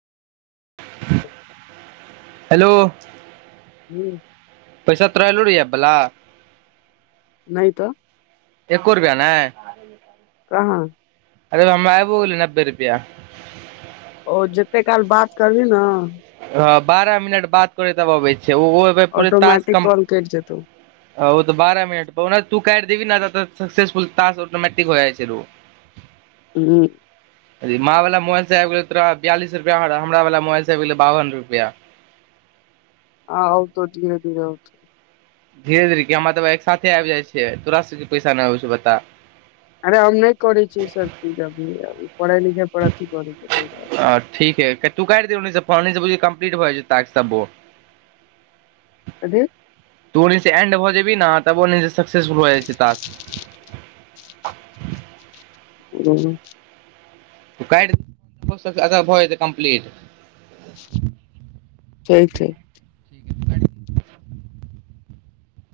[inaudible] hello हुँ पैसा तोरा एलौ रे एप बला नय तऽ एको रुपैया नय कहाँ अरे हमरा आइबो गेलै नब्बे रुपया ओ जेते काल बात करबिही न हँ बारह मिनट बात करै हय तब अबै छै ओहो ऑटोमेटिक कॉल कटि जेतौ ओ तऽ बारह मिनट पर ओनाहितो तू काटि देबही न तऽ सकसेसफुल टास्क ऑटोमेटिक हो जाइ छै रौ [inaudible] हुँ अथी माँ वला मोबइल से आबि गेलौ तोरा बियालिस रुपया आ हमरा वला मोबाइल से आबि गेलौ बावन रुपया आ औतौ धीरे धीरे औतौ धीरे धीरे की हमरा तऽ बुझाइ एक साथे आबि जाइ छै तोरा सबके पैसा नय अबै छौ बता अरे हम नय करै छियै ई सब चीज अभी पढ़इ लिखै पर अथी करै छियै तै दुआरे हँ ठीक हय तू काटि दिही ओनी स फोन कम्प्लीट भऽ जेतै टास्क सबो [inaudible] कथी तू ओनी से एंड भऽ जेबही न तब ओनी से सकसेस फुल भ जाइ छै टास्क [inaudible] [unintelligible] ह [unintelligible] कैट [inaudible] भ जेतै कम्प्लीट [unintelligible] छै ठीके